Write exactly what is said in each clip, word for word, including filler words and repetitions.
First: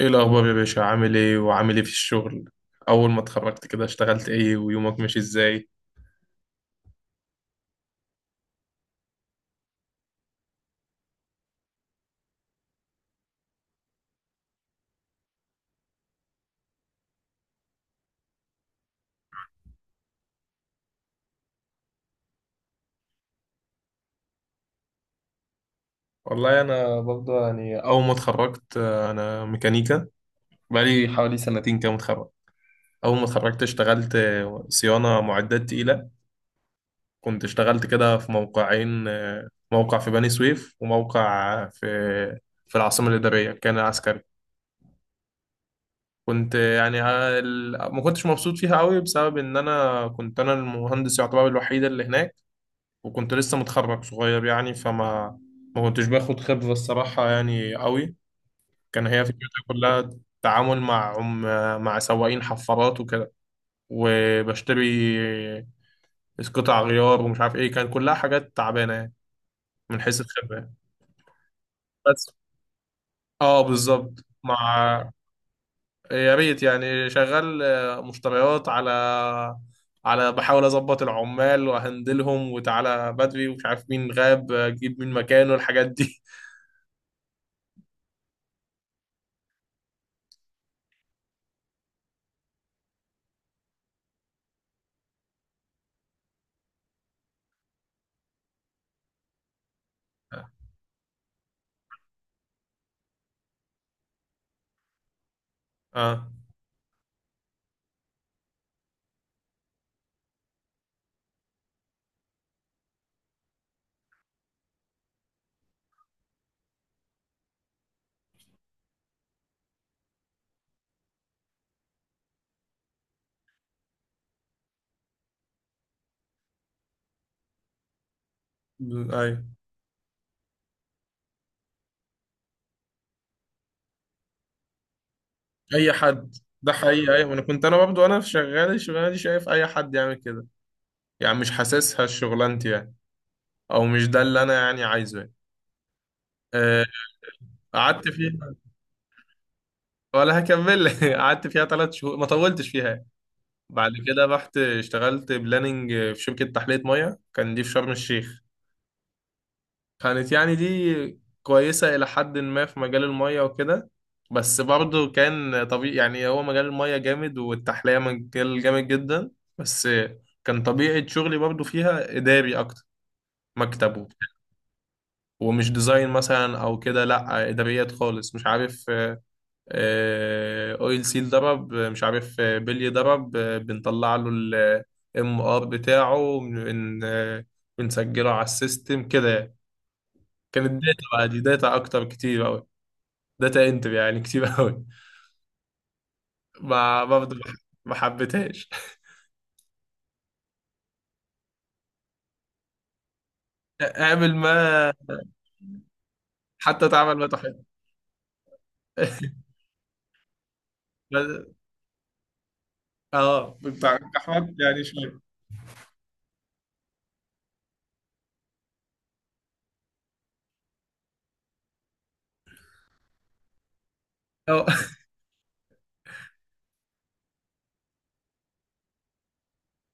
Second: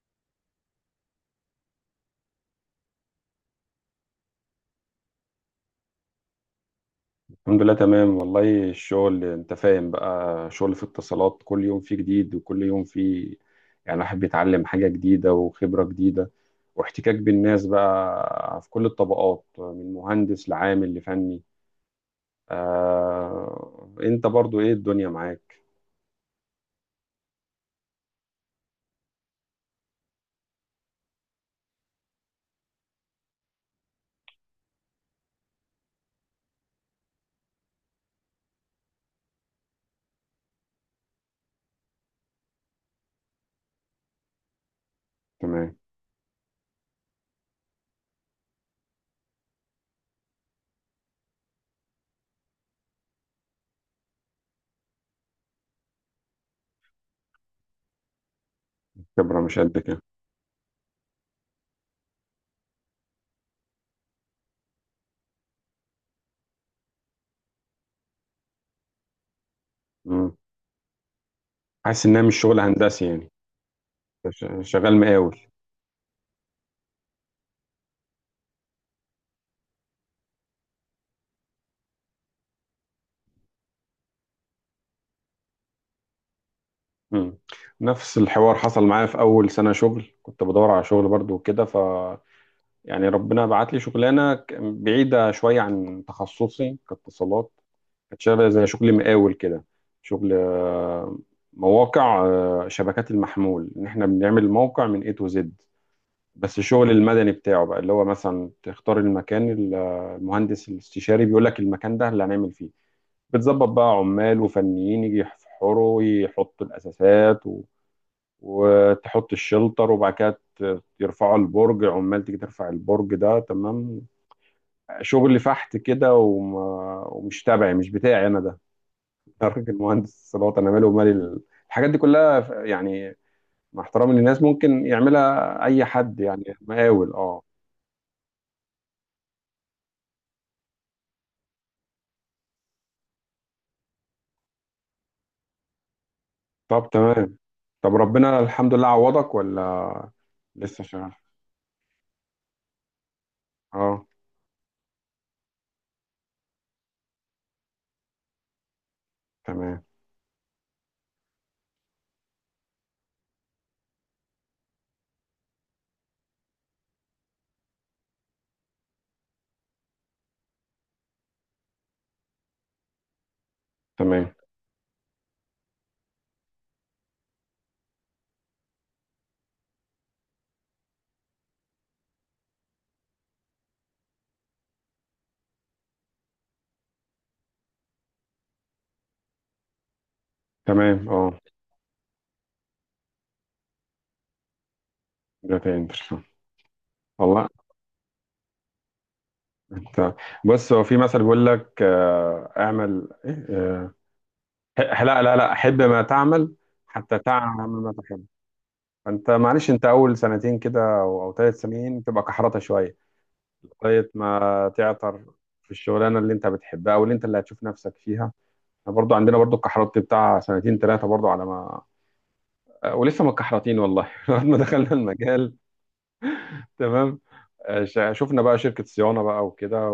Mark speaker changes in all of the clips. Speaker 1: ايه الاخبار يا باشا، عامل ايه وعامل ايه في الشغل؟ اول ما اتخرجت كده اشتغلت ايه ويومك ماشي ازاي؟
Speaker 2: الحمد لله تمام. والله الشغل انت فاهم بقى، شغل في اتصالات كل يوم فيه جديد وكل يوم فيه يعني الواحد بيتعلم حاجة جديدة وخبرة جديدة واحتكاك بالناس بقى في كل الطبقات من مهندس لعامل لفني. آه، انت برضو ايه الدنيا معاك؟
Speaker 1: والله انا برضه يعني اول ما اتخرجت، آه، انا ميكانيكا. بقالي حوالي سنتين كده متخرج. اول ما اتخرجت اشتغلت آه، صيانة معدات تقيلة. كنت اشتغلت كده في موقعين، آه، موقع في بني سويف وموقع في في العاصمة الإدارية، كان عسكري.
Speaker 2: تمام.
Speaker 1: كنت آه، يعني آه، ال- ما كنتش مبسوط فيها قوي بسبب ان انا كنت انا المهندس يعتبر الوحيد اللي هناك، وكنت لسه متخرج صغير يعني فما ما كنتش باخد خبرة الصراحة يعني قوي. كان هي
Speaker 2: خبرة مش
Speaker 1: فكرتها
Speaker 2: قد كده.
Speaker 1: كلها تعامل مع عم، مع سواقين حفارات وكده، وبشتري قطع غيار ومش عارف ايه، كان كلها حاجات تعبانة يعني من حيث
Speaker 2: مم.
Speaker 1: الخبرة يعني.
Speaker 2: حاسس انها
Speaker 1: بس
Speaker 2: مش شغل هندسي يعني.
Speaker 1: اه بالظبط.
Speaker 2: ش- شغال
Speaker 1: مع،
Speaker 2: مقاول.
Speaker 1: يا ريت يعني شغال آه، مشتريات، على على بحاول اظبط العمال واهندلهم وتعالى بدري ومش عارف مين غاب اجيب مين مكانه الحاجات دي.
Speaker 2: مم. نفس الحوار حصل معايا في اول سنة شغل، كنت بدور على شغل برضو وكده. ف يعني ربنا بعت لي شغلانه ك- بعيده شويه عن تخصصي كاتصالات، كانت شبه زي شغل مقاول كده. شغل آه، مواقع، آه، شبكات المحمول، ان احنا بنعمل الموقع من اي تو زد.
Speaker 1: اه،
Speaker 2: بس الشغل المدني بتاعه بقى اللي هو مثلا تختار المكان ال- آه، المهندس الاستشاري بيقول لك المكان ده اللي هنعمل فيه. بتظبط بقى عمال وفنيين يجي يحفروا يحطوا الاساسات و... وتحط الشلتر وبعد كده ت- يرفعوا البرج، عمال تيجي ترفع البرج ده، تمام. شغل فحت كده. وما ومش تبعي، مش بتاعي انا ده.
Speaker 1: ايوه.
Speaker 2: انا راجل مهندس اتصالات، انا مالي ومالي ال- الحاجات دي كلها. ف- يعني مع احترامي للناس ممكن يعملها اي
Speaker 1: اي
Speaker 2: حد،
Speaker 1: حد،
Speaker 2: يعني
Speaker 1: ده
Speaker 2: مقاول،
Speaker 1: حقيقي. ايوه انا
Speaker 2: اه.
Speaker 1: كنت انا برضه وانا شغال الشغلانه دي شايف اي حد يعمل كده، يعني مش حاسسها شغلانتي يعني، او مش ده اللي انا يعني عايزه يعني. آه،
Speaker 2: طب تمام. طب
Speaker 1: قعدت
Speaker 2: ربنا
Speaker 1: فيها،
Speaker 2: الحمد لله عوضك ولا
Speaker 1: ولا
Speaker 2: لسه
Speaker 1: هكمل.
Speaker 2: شغال؟
Speaker 1: قعدت فيها ثلاث شهور، ما طولتش فيها. بعد
Speaker 2: اه
Speaker 1: كده رحت اشتغلت بلاننج في شركه تحليه ميه، كان دي في شرم الشيخ.
Speaker 2: تمام.
Speaker 1: كانت يعني دي كويسة إلى حد ما في مجال المية وكده. بس برضه كان طبيعي يعني، هو مجال المية جامد والتحلية مجال جامد جدا، بس كان طبيعة شغلي برضه فيها إداري أكتر، مكتب وبتاع.
Speaker 2: تمام.
Speaker 1: ومش ديزاين مثلا أو كده، لأ إداريات خالص مش عارف، آه، أويل سيل ضرب، مش عارف آه، بلي ضرب، آه، بنطلع له ال ام ار بتاعه، بن- بن- آه، بنسجله على السيستم كده يعني. كانت
Speaker 2: تمام.
Speaker 1: داتا بقى،
Speaker 2: اه.
Speaker 1: دي داتا أكتر كتير أوي. داتا انتر يعني كتير قوي.
Speaker 2: ده تاني.
Speaker 1: ما برضه
Speaker 2: والله،
Speaker 1: ما حبيتهاش.
Speaker 2: انت بص، هو في مثل بيقول لك آه، اعمل إيه؟ آه،
Speaker 1: اعمل ما،
Speaker 2: ح- لا لا لا، احب ما تعمل،
Speaker 1: حتى تعمل
Speaker 2: حتى
Speaker 1: ما تحب.
Speaker 2: تعمل ما تحب. انت معلش، انت اول سنتين كده او او
Speaker 1: بس-
Speaker 2: ثلاث سنين تبقى كحرطه شويه
Speaker 1: اه بتاع
Speaker 2: لغايه
Speaker 1: احمد
Speaker 2: ما
Speaker 1: يعني شويه.
Speaker 2: تعطر في الشغلانه اللي انت بتحبها او اللي انت اللي هتشوف نفسك فيها. احنا برضو عندنا برضو الكحرطه بتاع سنتين ثلاثه برضو على ما آه، ولسه ما اتكحرطين والله. لغايه ما
Speaker 1: اه،
Speaker 2: دخلنا المجال تمام. آه، ش- شفنا بقى شركة صيانة بقى وكده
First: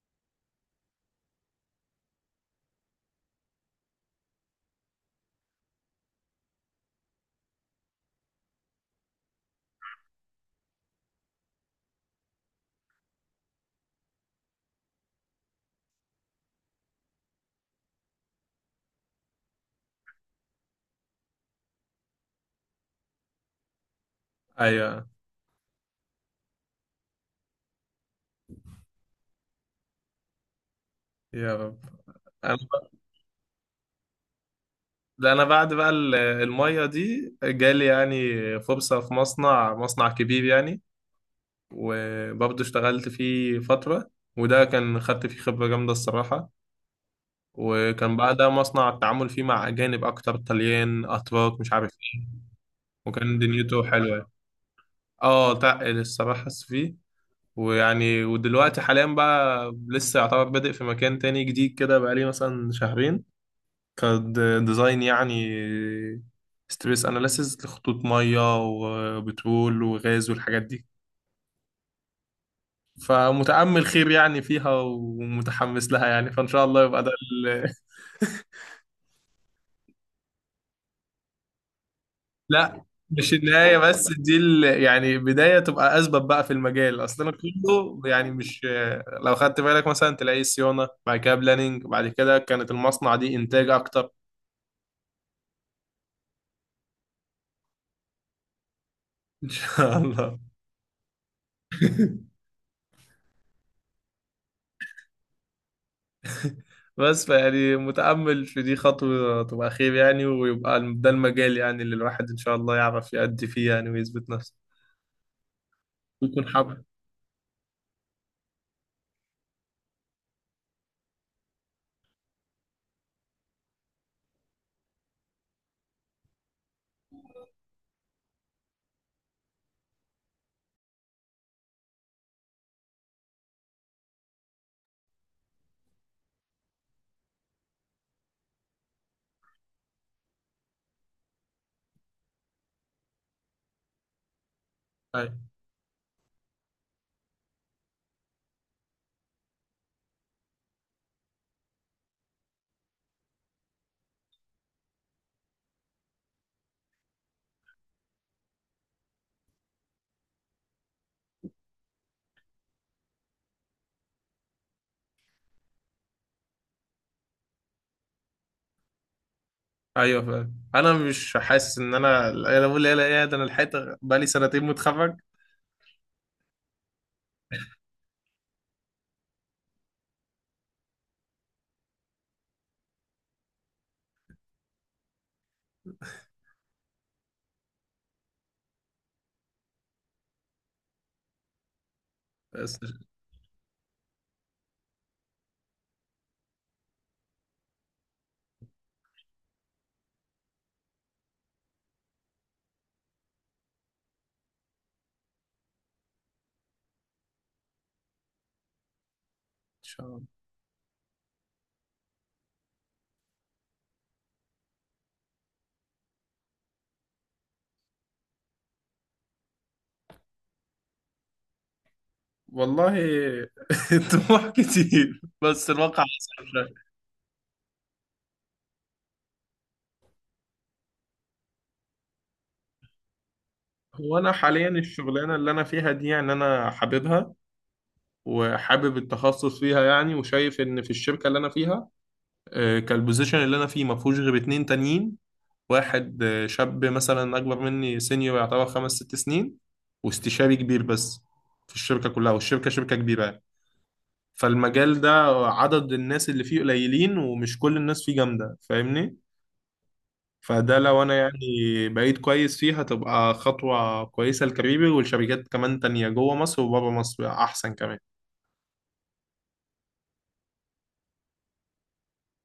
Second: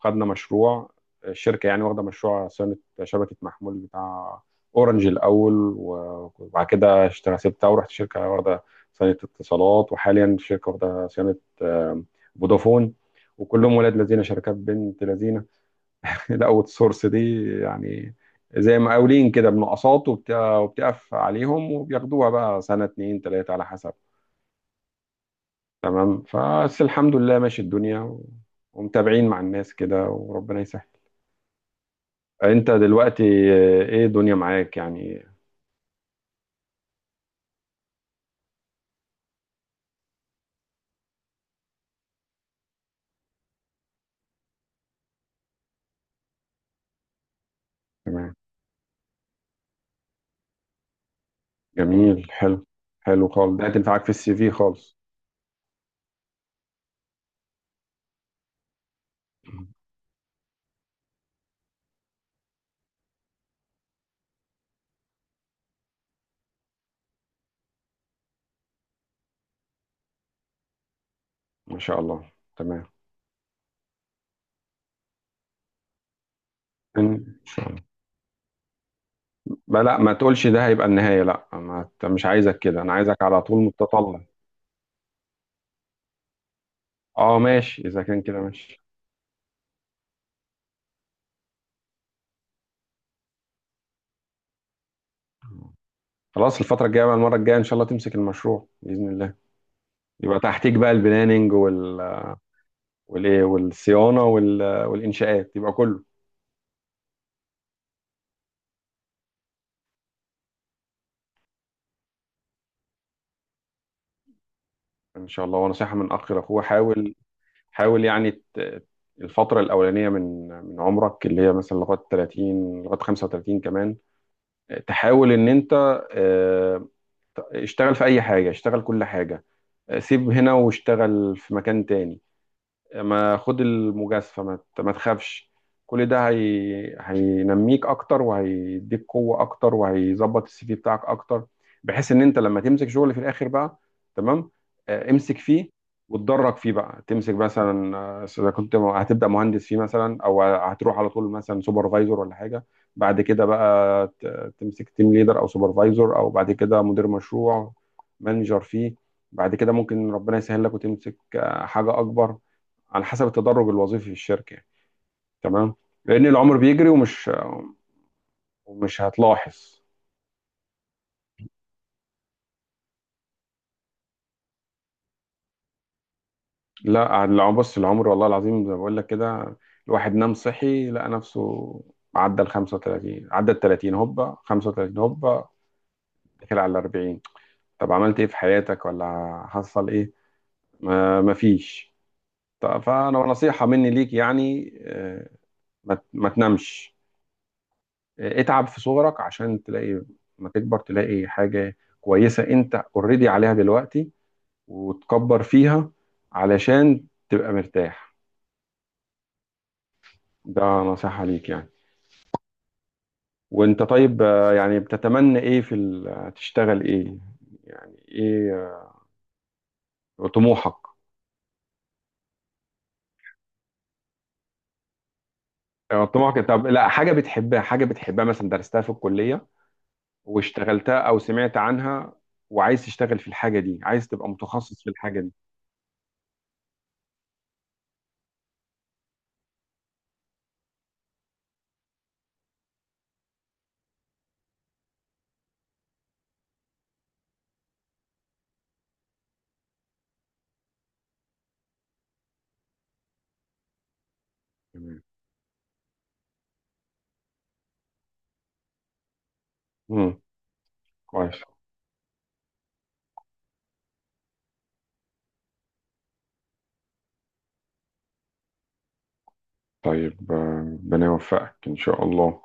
Speaker 2: وخدنا مشروع. الشركة يعني واخدة مشروع صيانة شبكة محمول بتاع أورنج الأول، و- وبعد كده اشتغل سبتها ورحت شركة واخدة صيانة اتصالات، وحاليا شركة واخدة صيانة آه، فودافون. وكلهم ولاد لذينة، شركات بنت لذينة. الأوت سورس دي يعني زي مقاولين كده، بنقصات، وبت- وبتقف عليهم وبياخدوها بقى سنة اتنين تلاتة على حسب.
Speaker 1: ايوه،
Speaker 2: تمام. فبس الحمد لله ماشي الدنيا و- ومتابعين مع الناس كده وربنا يسهل.
Speaker 1: يا رب. انا،
Speaker 2: انت دلوقتي آه، ايه الدنيا معاك يعني؟
Speaker 1: ده انا بعد بقى ال- الميه دي جالي يعني فرصه في مصنع، مصنع كبير يعني، وبرضه اشتغلت فيه فتره. وده كان خدت فيه خبره جامده الصراحه. وكان
Speaker 2: تمام.
Speaker 1: بعدها مصنع التعامل فيه مع اجانب اكتر، طليان اتراك مش عارف ايه.
Speaker 2: جميل. حلو. حلو
Speaker 1: وكان
Speaker 2: خالص، ده
Speaker 1: دنيته
Speaker 2: هتنفعك في
Speaker 1: حلوه،
Speaker 2: السي في خالص.
Speaker 1: اه تقل الصراحة فيه. ويعني ودلوقتي حاليا بقى لسه يعتبر بادئ في مكان تاني جديد كده، بقالي مثلا شهرين، كديزاين يعني، ستريس اناليسيز لخطوط مية وبترول وغاز والحاجات دي.
Speaker 2: ما شاء الله، تمام.
Speaker 1: فمتأمل خير يعني فيها ومتحمس لها يعني، فإن شاء الله يبقى ده.
Speaker 2: ان شاء الله. لا لا، ما تقولش ده هيبقى النهاية، لا، ما ت- مش عايزك كده،
Speaker 1: لا،
Speaker 2: انا عايزك
Speaker 1: مش
Speaker 2: على طول
Speaker 1: النهاية، بس
Speaker 2: متطلع.
Speaker 1: دي ال... يعني بداية تبقى أسبب بقى في المجال، أصل أنا
Speaker 2: اه ماشي،
Speaker 1: كله
Speaker 2: اذا كان
Speaker 1: يعني
Speaker 2: كده
Speaker 1: مش.
Speaker 2: ماشي.
Speaker 1: لو خدت بالك مثلا تلاقي صيانة بعد كده بلاننج بعد كده كانت المصنع دي إنتاج أكتر.
Speaker 2: خلاص الفترة الجاية بقى، المرة الجاية ان شاء الله تمسك المشروع بإذن الله.
Speaker 1: إن شاء الله.
Speaker 2: يبقى تحتيك بقى البلاننج وال والايه والصيانه وال... والانشاءات، يبقى كله
Speaker 1: بس فيعني متأمل في دي خطوة تبقى خير يعني، ويبقى ده المجال يعني اللي الواحد إن شاء الله يعرف يأدي فيه يعني ويثبت نفسه
Speaker 2: ان شاء الله. ونصيحه من اخ
Speaker 1: ويكون
Speaker 2: لاخوه،
Speaker 1: حابب.
Speaker 2: حاول، حاول يعني ت... الفتره الاولانيه من من عمرك، اللي هي مثلا لغايه تلاتين لغايه خمسة وتلاتين كمان، تحاول ان انت آه، اشتغل في اي حاجه، اشتغل كل حاجه، آه، سيب هنا واشتغل في مكان تاني، ما خد المجازفة، ما ت- ما تخافش. كل ده هي... هينميك اكتر وهيديك قوة اكتر وهيظبط السي في بتاعك اكتر، بحيث ان انت لما تمسك شغل في الاخر بقى تمام، آه، امسك
Speaker 1: أيوة.
Speaker 2: فيه وتدرج فيه بقى. تمسك مثلا آه، اذا كنت م- هتبدا مهندس فيه مثلا او هتروح على طول مثلا سوبرفايزر ولا حاجه، بعد كده بقى ت- تمسك تيم ليدر او سوبرفايزر، او بعد كده مدير مشروع، مانجر فيه. بعد كده ممكن ربنا يسهل لك وتمسك آه، حاجه اكبر، على حسب التدرج الوظيفي في الشركه يعني. تمام. لان العمر بيجري ومش ومش هتلاحظ.
Speaker 1: أيوة فعلا، أنا مش حاسس إن أنا أنا بقول لا لا إيه ده، أنا لحقت، بقالي سنتين متخرج.
Speaker 2: لا الع- بص العمر والله العظيم زي ما بقول لك كده، الواحد نام صحي لقى نفسه عدى ال خمسة وثلاثين، عدى ال ثلاثين هوبا، خمسة وثلاثين هوبا، داخل على ال اربعين. طب عملت ايه في حياتك ولا حصل ايه؟ ما مفيش. طب
Speaker 1: بس إن
Speaker 2: فانا نصيحه مني ليك يعني، آه، ما ت- ما تنامش. آه، اتعب في صغرك عشان تلاقي ما تكبر تلاقي حاجه كويسه انت اوريدي عليها دلوقتي وتكبر فيها، علشان تبقى مرتاح.
Speaker 1: شاء الله.
Speaker 2: ده نصيحة ليك يعني. وانت طيب آه، يعني بتتمنى ايه في ال- تشتغل ايه؟ يعني ايه آه، طموحك؟
Speaker 1: والله الطموح كتير بس الواقع
Speaker 2: آه، طموحك.
Speaker 1: أصعب
Speaker 2: طب لا،
Speaker 1: شوية.
Speaker 2: حاجة بتحبها، حاجة بتحبها مثلا درستها في الكلية واشتغلتها او سمعت عنها وعايز تشتغل في الحاجة دي، عايز
Speaker 1: هو
Speaker 2: تبقى
Speaker 1: أنا حاليا
Speaker 2: متخصص في الحاجة دي.
Speaker 1: الشغلانة اللي أنا فيها دي يعني أنا حاببها، وحابب التخصص فيها يعني، وشايف إن في الشركة اللي أنا فيها آه، كالبوزيشن اللي أنا فيه ما فيهوش غير اتنين تانيين. واحد آه، شاب مثلا أكبر مني سينيور يعتبر خمس ست سنين، واستشاري كبير، بس في الشركة كلها، والشركة شركة كبيرة يعني. فالمجال
Speaker 2: تمام.
Speaker 1: ده عدد الناس اللي فيه قليلين ومش كل الناس فيه جامدة، فاهمني؟
Speaker 2: مم.
Speaker 1: فده لو انا
Speaker 2: كويس.
Speaker 1: يعني بقيت كويس فيه هتبقى خطوة كويسة لكاريري، والشركات كمان تانية جوه مصر وبره مصر احسن كمان.
Speaker 2: طيب آه، ربنا يوفقك ان شاء الله.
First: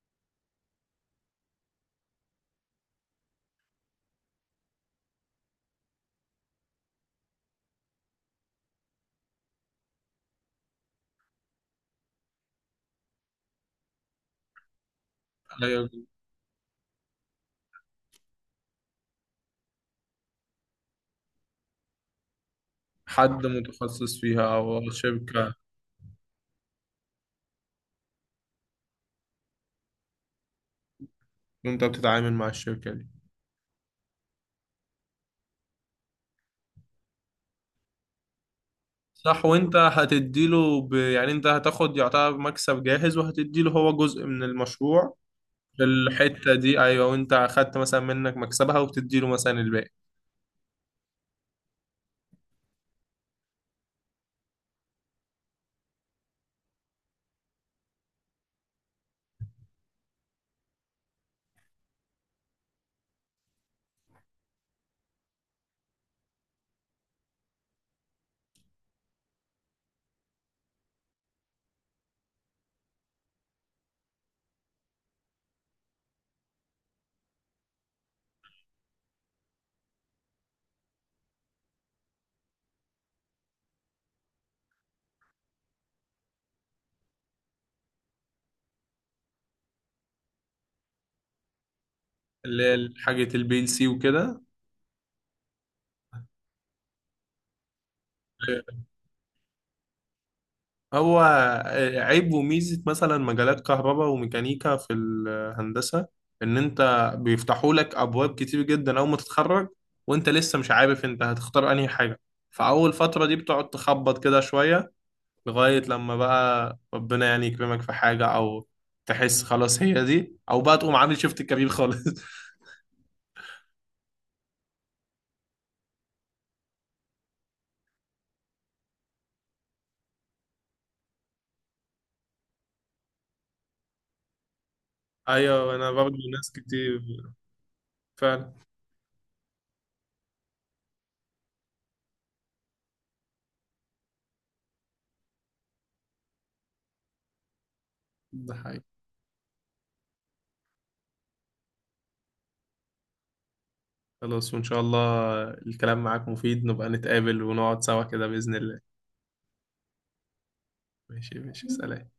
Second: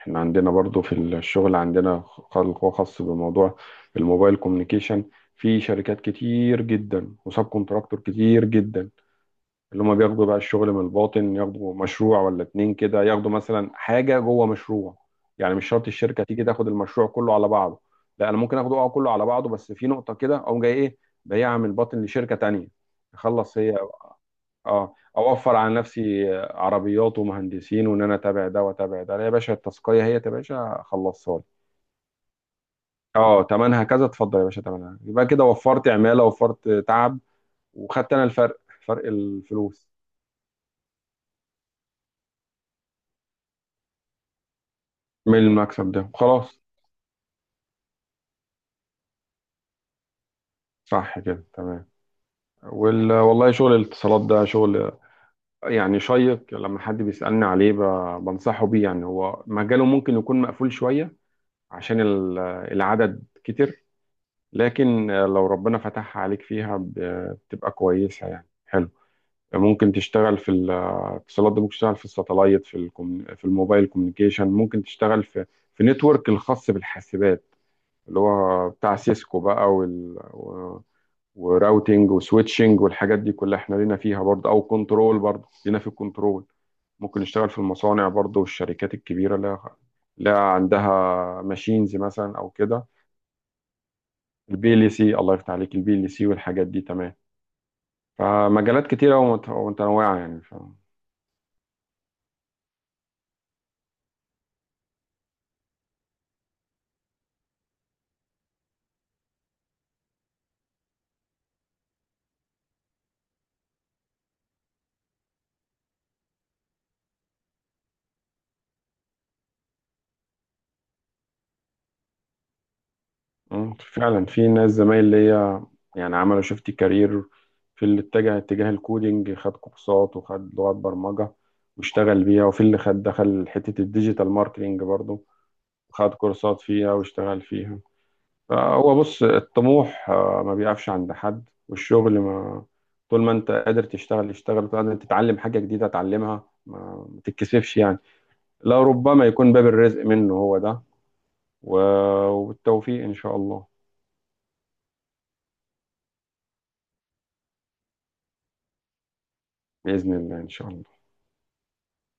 Speaker 2: احنا عندنا برضو في الشغل عندنا خلق خاص بموضوع الموبايل كوميونيكيشن. في شركات كتير جدا وسب كونتراكتور كتير جدا، اللي هم بياخدوا بقى الشغل من الباطن، ياخدوا مشروع ولا اتنين كده، ياخدوا مثلا حاجة جوه مشروع. يعني مش شرط
Speaker 1: أيوة،
Speaker 2: الشركة تيجي تاخد المشروع كله على بعضه. لا، انا ممكن اخده اه كله على بعضه، بس في نقطة كده اقوم جاي ايه بايعها من الباطن لشركة تانية
Speaker 1: حد
Speaker 2: تخلص هي.
Speaker 1: متخصص فيها او
Speaker 2: اه،
Speaker 1: شركة.
Speaker 2: اوفر على نفسي عربيات ومهندسين، وان انا اتابع ده واتابع ده، لا يا باشا التسقيه هي يا باشا خلصها لي.
Speaker 1: وانت بتتعامل مع الشركة دي.
Speaker 2: اه، تمنها كذا، اتفضل يا باشا، تمنها يبقى كده، وفرت عماله وفرت تعب، وخدت انا الفرق، فرق
Speaker 1: صح. وانت
Speaker 2: الفلوس،
Speaker 1: هتديله ب... يعني انت هتاخد يعتبر مكسب جاهز وهتديله هو جزء من المشروع.
Speaker 2: من
Speaker 1: في
Speaker 2: المكسب ده،
Speaker 1: الحتة
Speaker 2: خلاص.
Speaker 1: دي ايوه، وانت اخدت مثلا منك مكسبها وبتديله مثلا الباقي.
Speaker 2: صح كده، تمام. وال... والله شغل الاتصالات ده شغل يعني شيق. لما حد بيسألني عليه ب... بنصحه بيه. يعني هو مجاله ممكن يكون مقفول شوية عشان ال- العدد كتير، لكن آه، لو ربنا فتحها عليك فيها ب- بتبقى كويسة يعني، حلو. ممكن تشتغل في الاتصالات ده، ممكن تشتغل في الساتلايت، في الكم... في الموبايل كوميونيكيشن، ممكن تشتغل في في نتورك الخاص بالحاسبات، اللي هو بتاع سيسكو بقى وال... و... وراوتينج وسويتشنج والحاجات دي كلها احنا لينا فيها برضه، او كنترول برضه لينا في الكنترول. ممكن نشتغل في المصانع برضه والشركات الكبيرة اللي لها عندها ماشينز مثلا او
Speaker 1: اللي
Speaker 2: كده.
Speaker 1: هي حاجة البي ال سي وكده.
Speaker 2: البي ال سي، الله يفتح عليك، البي ال سي والحاجات دي، تمام. فمجالات كتيرة ومت- ومتنوعة يعني ف...
Speaker 1: هو عيب وميزة مثلا مجالات كهرباء وميكانيكا في الهندسة إن أنت بيفتحوا لك أبواب كتير جدا أول ما تتخرج، وأنت لسه مش عارف أنت هتختار أنهي حاجة، فأول فترة دي بتقعد تخبط كده شوية، لغاية لما بقى ربنا يعني يكرمك في حاجة، أو تحس خلاص هي دي، أو بقى تقوم عامل شيفت كبير خالص.
Speaker 2: مم، فعلا في ناس زمايل ليا يعني عملوا شيفت كارير. في اللي اتجه اتجاه الكودينج، خد كورسات وخد لغات برمجة واشتغل بيها، وفي اللي خد دخل حتة الديجيتال ماركتينج برضو،
Speaker 1: أيوة أنا
Speaker 2: خد
Speaker 1: برضه ناس
Speaker 2: كورسات فيها
Speaker 1: كتير.
Speaker 2: واشتغل فيها.
Speaker 1: فعلا.
Speaker 2: فهو بص الطموح آه، ما بيقفش عند حد، والشغل ما طول ما انت قادر تشتغل اشتغل، طول ما انت تتعلم حاجة جديدة اتعلمها، ما ما تتكسفش يعني.
Speaker 1: ده
Speaker 2: لا
Speaker 1: حقيقي.
Speaker 2: ربما يكون باب الرزق منه هو ده و- والتوفيق إن شاء الله.
Speaker 1: خلاص وإن شاء الله، الكلام معاك مفيد، نبقى نتقابل ونقعد سوا كده بإذن الله.
Speaker 2: بإذن الله إن شاء الله.
Speaker 1: ماشي ماشي، سلام.